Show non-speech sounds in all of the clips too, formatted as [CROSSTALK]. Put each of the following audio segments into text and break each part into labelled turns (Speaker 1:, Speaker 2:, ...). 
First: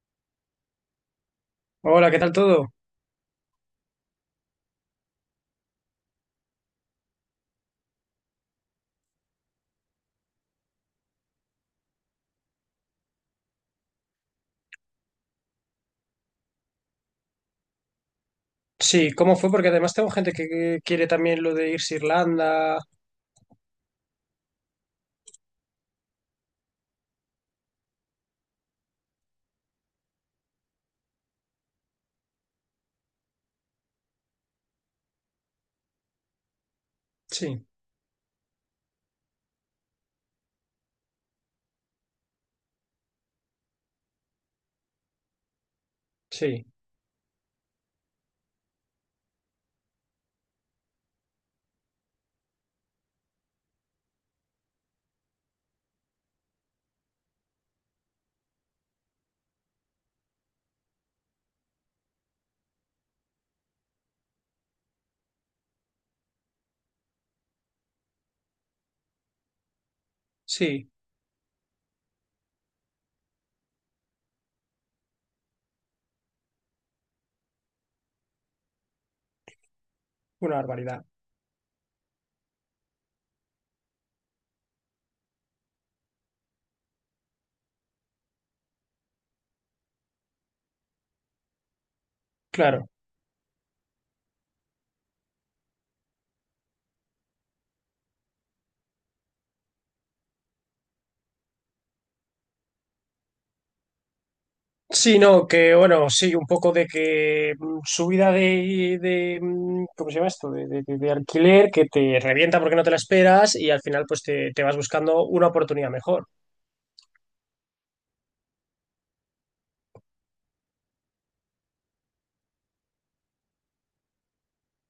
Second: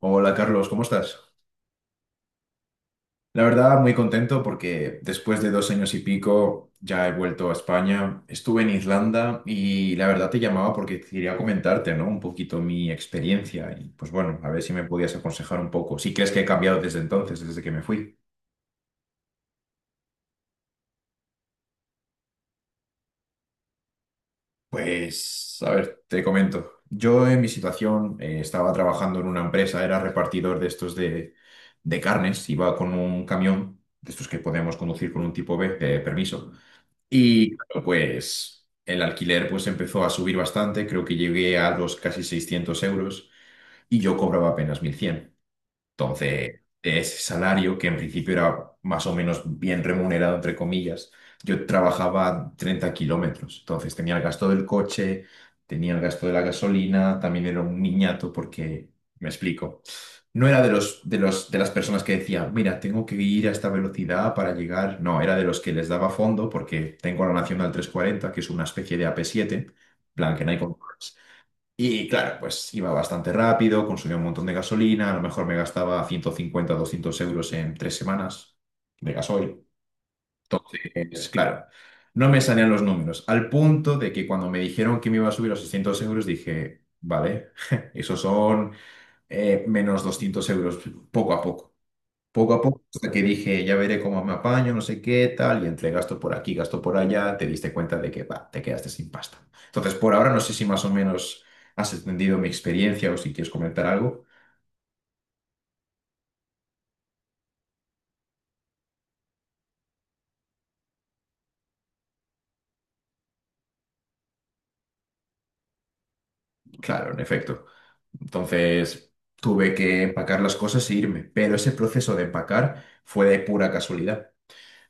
Speaker 1: Hola Carlos, ¿cómo estás?
Speaker 2: Hola, ¿qué tal todo?
Speaker 1: La verdad, muy contento porque después de 2 años y pico ya he vuelto a España. Estuve en Irlanda y la verdad te llamaba porque quería comentarte, ¿no? Un poquito mi experiencia y pues bueno, a ver si me podías aconsejar un poco, si crees que he cambiado desde entonces, desde que me fui.
Speaker 2: Sí, ¿cómo fue? Porque además tengo gente que quiere también lo de irse a Irlanda.
Speaker 1: Pues, a ver, te comento. Yo en mi situación estaba trabajando en una empresa, era repartidor de estos de carnes, iba con un camión, de estos que podemos conducir con un tipo B de permiso. Y
Speaker 2: Sí,
Speaker 1: claro, pues el alquiler pues empezó a subir bastante, creo que llegué a los casi 600 euros y yo cobraba apenas 1100. Entonces,
Speaker 2: sí,
Speaker 1: de ese salario, que en principio era más o menos bien remunerado, entre comillas, yo trabajaba 30 kilómetros. Entonces, tenía el gasto del coche, tenía el gasto de la gasolina, también era un niñato porque, me explico, no era de las personas que decía, mira, tengo que ir a esta velocidad para llegar. No, era de los que les daba fondo porque tengo la Nacional 340, que es una especie de AP7, plan que no hay control.
Speaker 2: sí,
Speaker 1: Y claro, pues iba bastante rápido, consumía un montón de gasolina, a lo mejor me gastaba 150-200 euros en 3 semanas de gasoil.
Speaker 2: una barbaridad.
Speaker 1: Entonces, claro, no me salían los números, al punto de que cuando me dijeron que me iba a subir a 600 euros, dije, vale, [LAUGHS] esos son menos 200 euros poco a poco. Poco a poco,
Speaker 2: Claro.
Speaker 1: hasta que dije, ya veré cómo me apaño, no sé qué, tal, y entre gasto por aquí, gasto por allá, te diste cuenta de que, va, te quedaste sin pasta. Entonces, por ahora no sé si más o menos has entendido mi experiencia o si quieres comentar algo.
Speaker 2: Sí, no, que bueno, sí, un poco de que subida de, ¿cómo se llama esto? De alquiler que te revienta porque no te la esperas y al final pues te vas buscando una oportunidad mejor.
Speaker 1: Claro, en efecto. Entonces, tuve que empacar las cosas e irme, pero ese proceso de empacar fue de pura casualidad.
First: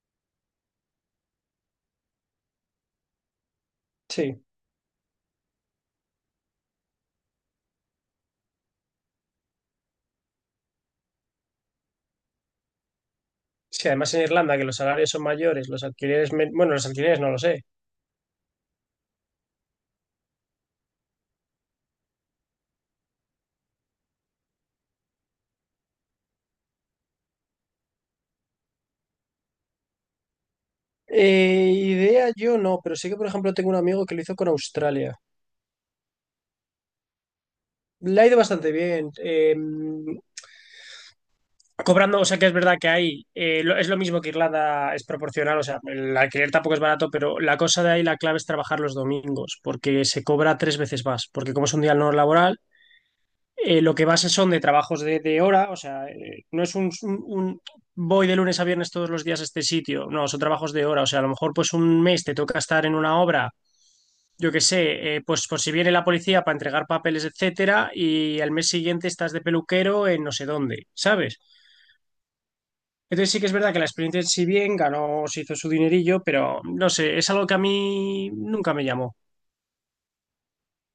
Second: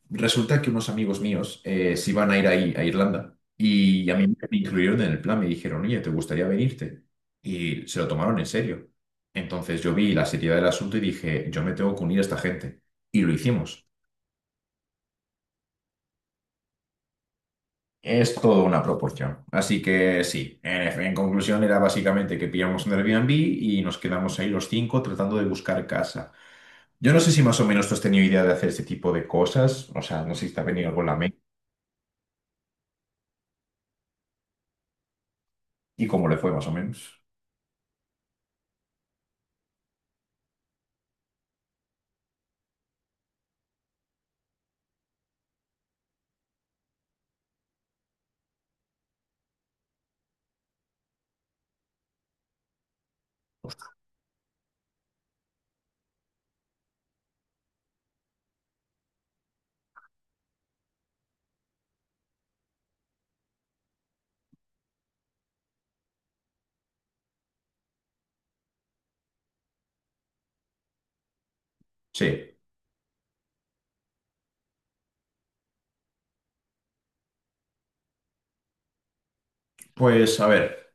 Speaker 1: Resulta que unos amigos míos se iban a ir ahí, a Irlanda y a mí
Speaker 2: Sí,
Speaker 1: me incluyeron en el plan, me dijeron, oye, ¿te gustaría venirte? Y se lo tomaron en serio. Entonces yo vi la seriedad del asunto y dije, yo me tengo que unir a esta gente. Y lo hicimos.
Speaker 2: sí, además en Irlanda que los salarios son mayores, los alquileres, bueno, los alquileres no lo sé.
Speaker 1: Es toda una proporción. Así que sí, en conclusión era básicamente que pillamos un Airbnb y nos quedamos ahí los cinco tratando de buscar casa. Yo no sé si más o menos tú has tenido idea de hacer este tipo de cosas, o sea, no sé si te ha venido algo en la mente
Speaker 2: Idea yo no, pero sí que por ejemplo tengo un amigo que lo hizo con Australia.
Speaker 1: y cómo le fue más o menos.
Speaker 2: Le ha ido bastante bien, cobrando, o sea que es verdad que hay, es lo mismo que Irlanda, es proporcional, o sea, el alquiler tampoco es barato, pero la cosa de ahí, la clave es trabajar los domingos, porque se cobra tres veces más, porque como es un día no laboral, lo que vas es son de trabajos de hora, o sea, no es un voy de lunes a viernes todos los días a este sitio, no, son trabajos de hora, o sea, a lo mejor pues un mes te toca estar en una obra, yo qué sé, pues por si viene la policía para entregar papeles, etcétera, y al mes siguiente estás de peluquero en no sé dónde, ¿sabes?
Speaker 1: Sí.
Speaker 2: Entonces sí que es verdad que la experiencia si bien ganó, se hizo su dinerillo, pero no sé, es algo que a mí nunca me llamó.
Speaker 1: Pues a ver,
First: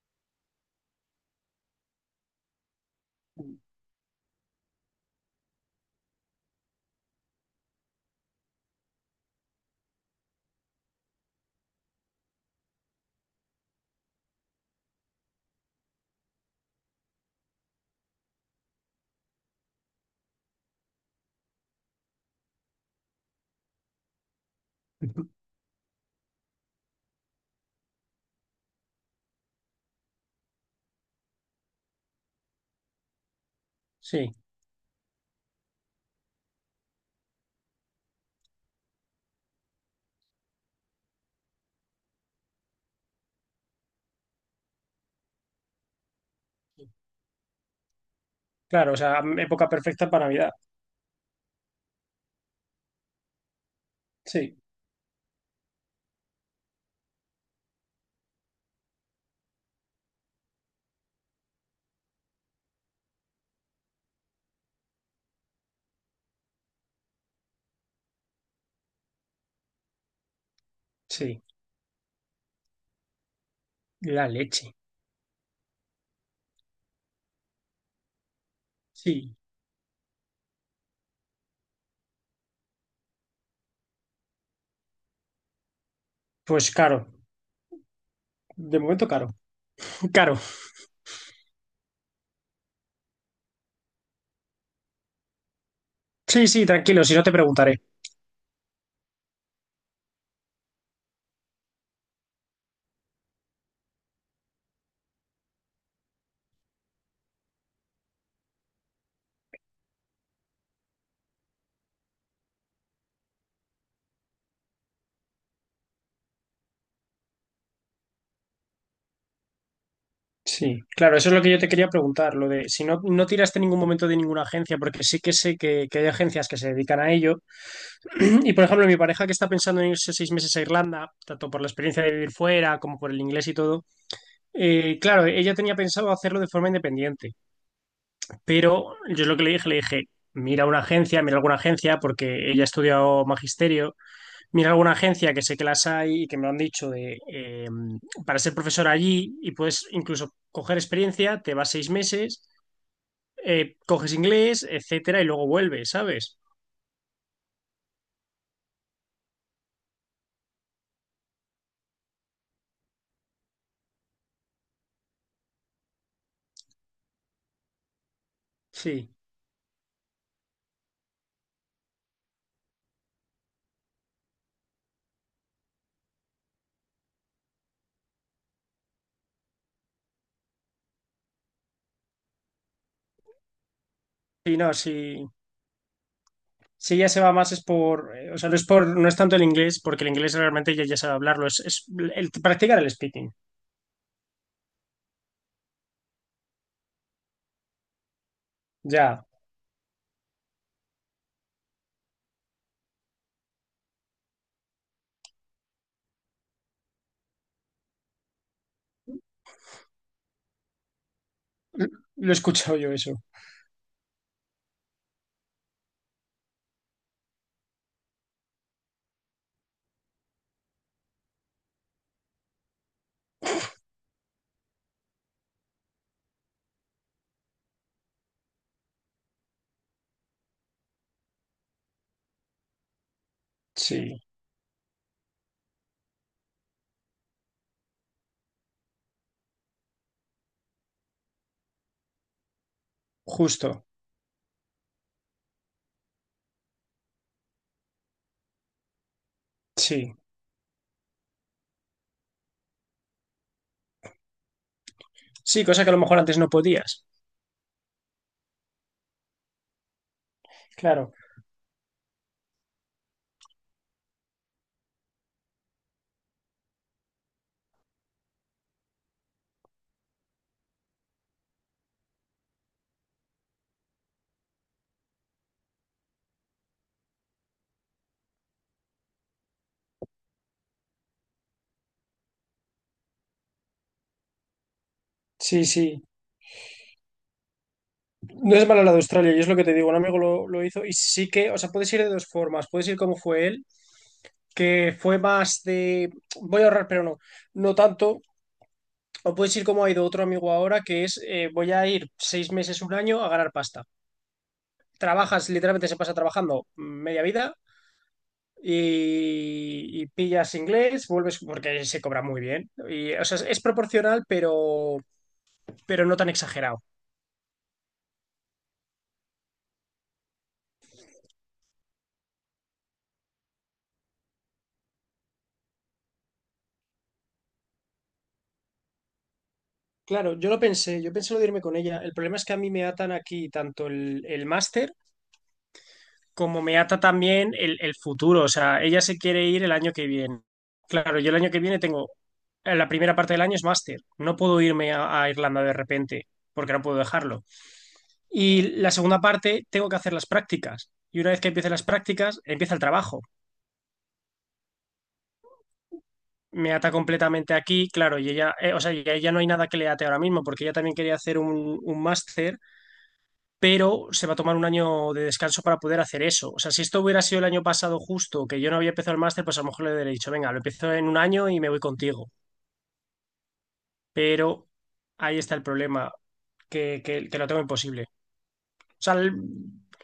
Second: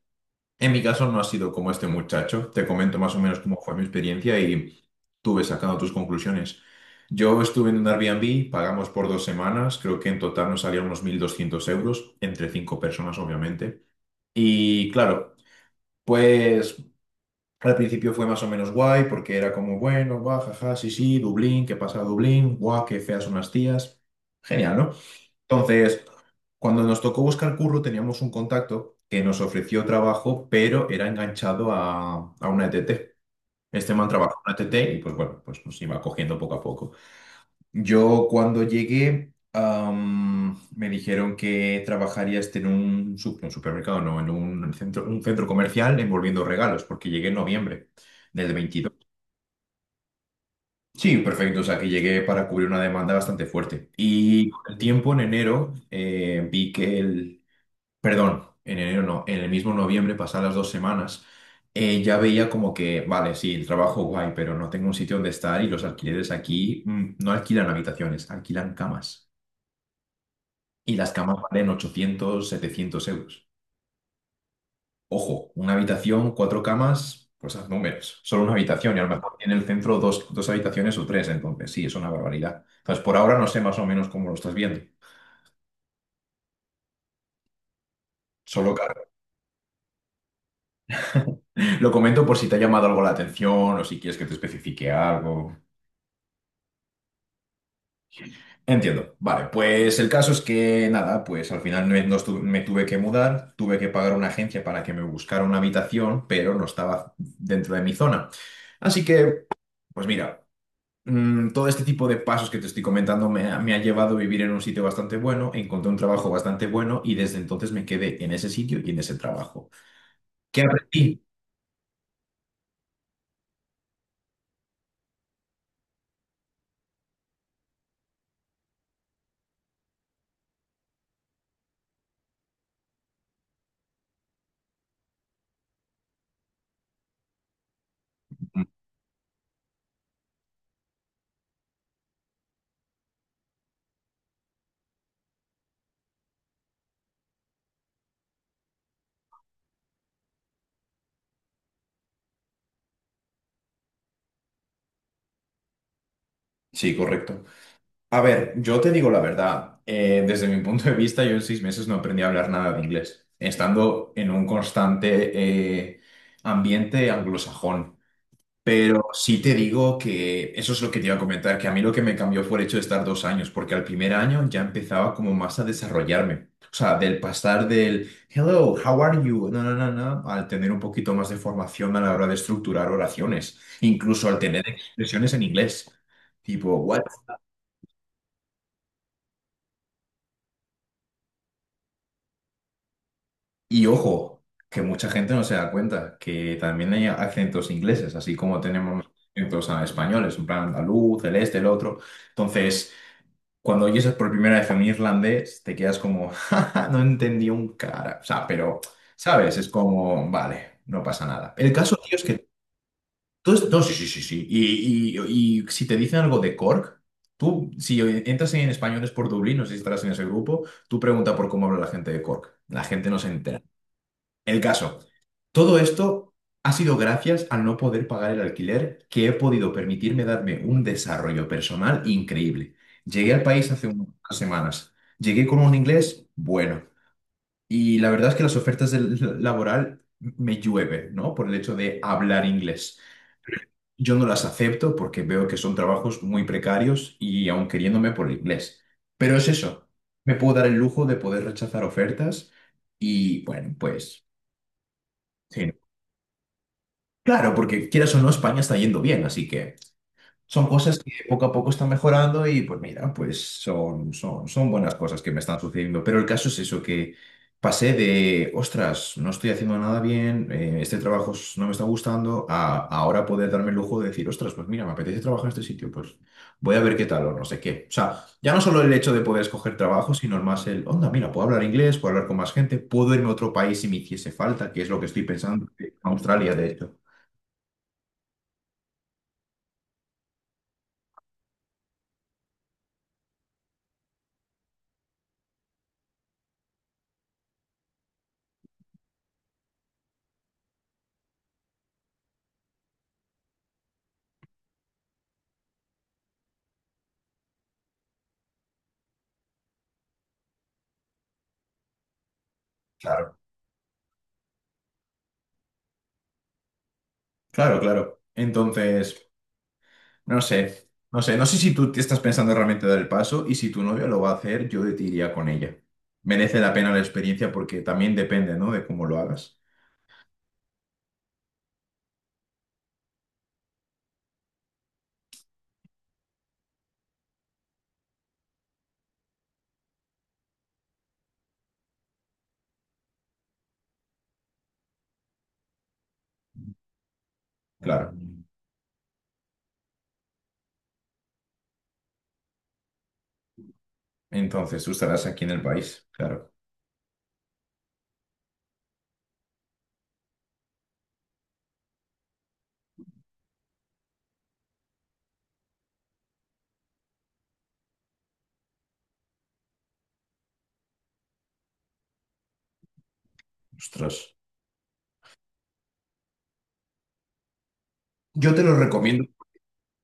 Speaker 1: en mi caso no ha sido como este muchacho. Te comento más o menos cómo fue mi experiencia y tú ves sacando tus conclusiones. Yo estuve en un Airbnb, pagamos por 2 semanas, creo que en total nos salieron unos 1200 euros, entre cinco personas obviamente. Y claro, pues al principio fue más o menos guay porque era como, bueno, guau, jaja, sí, sí, Dublín, ¿qué pasa Dublín? Guau, qué feas son las tías. Genial, ¿no?
Speaker 2: [LAUGHS]
Speaker 1: Entonces, cuando nos tocó buscar curro, teníamos un contacto que nos ofreció trabajo, pero era enganchado a una E T T. Este man
Speaker 2: Sí,
Speaker 1: trabajó en una E T T y pues bueno, pues nos iba cogiendo poco a poco. Yo cuando llegué, me dijeron que trabajaría este en un, un supermercado, no, en un centro comercial envolviendo regalos, porque llegué en noviembre del
Speaker 2: claro,
Speaker 1: 22.
Speaker 2: o sea, época perfecta para Navidad.
Speaker 1: Sí, perfecto. O sea, que llegué para cubrir una demanda bastante fuerte. Y
Speaker 2: Sí,
Speaker 1: con el tiempo, en enero, vi que perdón, en enero no, en el mismo noviembre, pasadas las 2 semanas, ya veía como que, vale, sí, el trabajo guay, pero no tengo un sitio donde estar y los alquileres aquí no alquilan habitaciones, alquilan camas. Y las camas
Speaker 2: sí,
Speaker 1: valen 800, 700 euros.
Speaker 2: la leche.
Speaker 1: Ojo, una habitación, cuatro camas, pues haz números. Solo una habitación y a lo
Speaker 2: Sí,
Speaker 1: mejor tiene el centro dos habitaciones o tres, entonces sí, es una barbaridad. Entonces, por ahora no sé más o menos cómo lo estás viendo.
Speaker 2: pues caro,
Speaker 1: Solo
Speaker 2: de
Speaker 1: que
Speaker 2: momento caro. [LAUGHS] Caro.
Speaker 1: [LAUGHS] lo comento por si te ha llamado algo la atención o si quieres que te especifique algo.
Speaker 2: Sí, sí, tranquilo, si no te preguntaré.
Speaker 1: Entiendo. Vale, pues el caso es que nada, pues al final me tuve que mudar, tuve que pagar una agencia para que me buscara una habitación, pero no estaba dentro de mi zona. Así que, pues mira, todo este tipo de pasos que te estoy comentando me ha llevado a vivir en un sitio bastante bueno, encontré un trabajo bastante bueno y desde entonces me quedé en ese sitio y en ese trabajo. ¿Qué
Speaker 2: Sí, claro,
Speaker 1: aprendí?
Speaker 2: eso es lo que yo te quería preguntar, lo de si no, no tiraste en ningún momento de ninguna agencia, porque sí que sé que hay agencias que se dedican a ello. [CLEARS THROAT] Y por ejemplo, mi pareja que está pensando en irse 6 meses a Irlanda, tanto por la experiencia de vivir fuera como por el inglés y todo, claro, ella tenía pensado hacerlo de forma independiente,
Speaker 1: Mm,
Speaker 2: pero yo es lo que le dije, mira una agencia, mira alguna agencia, porque ella ha estudiado magisterio, mira alguna agencia que sé que las hay y que me lo han dicho para ser profesor allí y puedes incluso coger experiencia, te vas 6 meses, coges inglés, etcétera, y luego vuelves, ¿sabes?
Speaker 1: Sí, correcto. A ver, yo te digo la verdad. Desde mi punto de vista, yo en 6 meses no aprendí a hablar nada de inglés, estando en un constante eh, ambiente anglosajón. Pero
Speaker 2: Sí,
Speaker 1: sí te digo que eso es lo que te iba a comentar, que a mí lo que me cambió fue el hecho de estar 2 años, porque al primer año ya empezaba como más a desarrollarme. O sea, del pasar del hello, how are you, no, no, no, no, al tener un poquito más de formación a la hora de estructurar oraciones, incluso al
Speaker 2: sí,
Speaker 1: tener
Speaker 2: no, sí.
Speaker 1: expresiones en inglés. Tipo,
Speaker 2: Si ya se va más es por, o sea, no es por, no es tanto el inglés, porque el inglés realmente ya sabe hablarlo, es el practicar el speaking.
Speaker 1: y ojo, que mucha gente no se da cuenta que también hay acentos ingleses, así como tenemos
Speaker 2: Ya,
Speaker 1: acentos españoles, en plan andaluz, el este, el otro. Entonces, cuando oyes por primera vez un irlandés, te quedas como, [LAUGHS] "Ja, ja, no entendí un cara". O sea, pero, ¿sabes? Es como, vale, no pasa nada. El
Speaker 2: L-
Speaker 1: caso, tío, es
Speaker 2: lo he
Speaker 1: que
Speaker 2: escuchado yo eso.
Speaker 1: tú, no, sí, sí, sí, sí. Y si te dicen algo de Cork, tú, si entras en Españoles por Dublín, no sé si estarás en ese grupo, tú pregunta por cómo habla la gente de Cork. La gente no se entera. El caso, todo esto ha sido gracias al no poder pagar el alquiler que he podido permitirme darme un desarrollo personal increíble. Llegué al país hace
Speaker 2: Sí,
Speaker 1: unas semanas. Llegué con un inglés bueno. Y la verdad es que las ofertas del [LAUGHS] laboral me llueve, ¿no? Por el hecho de hablar inglés.
Speaker 2: justo.
Speaker 1: Yo no las acepto porque veo que son trabajos muy precarios y aun queriéndome por el inglés. Pero es eso.
Speaker 2: Sí.
Speaker 1: Me puedo dar el lujo de poder rechazar ofertas y, bueno, pues...
Speaker 2: Sí,
Speaker 1: sí,
Speaker 2: cosa que a lo mejor antes no podías.
Speaker 1: claro, porque quieras o no, España está yendo bien, así que son cosas que
Speaker 2: Claro.
Speaker 1: poco a poco están mejorando y pues mira, pues son buenas cosas que me están sucediendo. Pero el caso es eso, que pasé de, ostras, no estoy haciendo nada bien, este trabajo no me está gustando, a ahora poder darme el lujo de decir, ostras, pues mira, me apetece trabajar en este sitio, pues voy a ver qué tal o no sé qué. O sea, ya no solo el hecho de poder escoger trabajo, sino más el, onda, mira, puedo hablar inglés, puedo hablar con más gente, puedo irme a otro país si me hiciese falta, que es lo que estoy
Speaker 2: Sí,
Speaker 1: pensando, en
Speaker 2: sí.
Speaker 1: Australia, de hecho.
Speaker 2: No es malo la de Australia, y es lo que te digo, un amigo lo hizo y sí que, o sea, puedes ir de dos formas, puedes ir como fue él, que fue más de voy a ahorrar, pero no, no tanto. O puedes ir como ha ido otro amigo ahora, que es voy a ir 6 meses, un año a ganar pasta. Trabajas, literalmente se pasa trabajando media vida y pillas inglés, vuelves porque se cobra muy bien. Y, o
Speaker 1: Claro.
Speaker 2: sea, es proporcional, pero no tan exagerado.
Speaker 1: Claro, claro. Entonces, no sé, no sé, no sé si tú te estás pensando realmente dar el paso y si tu novia lo va a hacer, yo te iría con ella. Merece la pena la experiencia porque también depende, ¿no? De cómo lo hagas.
Speaker 2: Claro, yo lo pensé, yo pensé lo de irme con ella. El problema es que a mí me atan aquí tanto el máster como me ata también el futuro. O sea, ella se quiere ir el año que viene. Claro, yo el año que viene tengo, la primera parte del año es máster. No puedo irme a Irlanda de repente porque no puedo dejarlo.
Speaker 1: Claro.
Speaker 2: Y la segunda parte tengo que hacer las prácticas. Y una vez que empiece las prácticas, empieza el trabajo.
Speaker 1: Entonces, tú estarás aquí en el país. Claro.
Speaker 2: Me ata completamente aquí, claro, y ella, o sea, ya no hay nada que le ate ahora mismo, porque ella también quería hacer un máster pero se va a tomar un año de descanso para poder hacer eso. O sea, si esto hubiera sido el año pasado justo, que yo no había empezado el máster, pues a lo mejor le hubiera dicho, venga, lo empiezo en un año y me voy contigo.
Speaker 1: Ostras.
Speaker 2: Pero ahí está el problema, que lo tengo imposible.
Speaker 1: Yo te lo
Speaker 2: O sea,
Speaker 1: recomiendo.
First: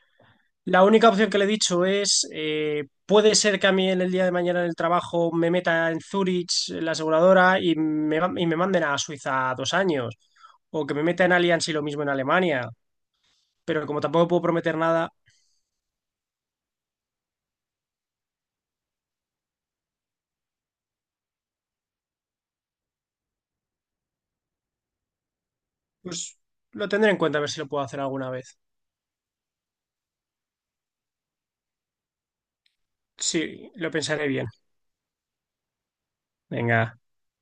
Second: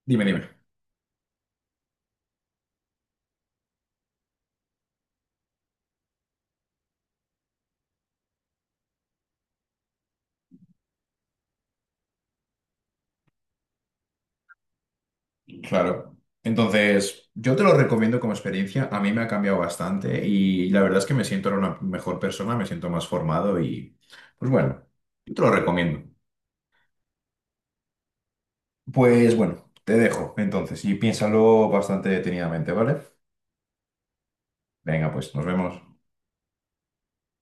Speaker 1: Dime, dime.
Speaker 2: la única opción que le he dicho es, puede ser que a mí en el día de mañana en el trabajo me meta en Zurich, en la aseguradora, y y me manden a Suiza 2 años, o que me meta en Allianz y lo mismo en Alemania, pero como tampoco puedo prometer nada,
Speaker 1: Claro. Entonces, yo te lo recomiendo como experiencia. A mí me ha cambiado bastante y la verdad es que me siento ahora una mejor persona, me siento más formado y, pues bueno, yo te lo recomiendo.
Speaker 2: pues lo tendré en cuenta a ver si lo puedo hacer alguna vez.
Speaker 1: Pues bueno, te dejo entonces y piénsalo bastante detenidamente, ¿vale?
Speaker 2: Sí, lo pensaré bien.
Speaker 1: Venga, pues nos vemos.
Speaker 2: Venga.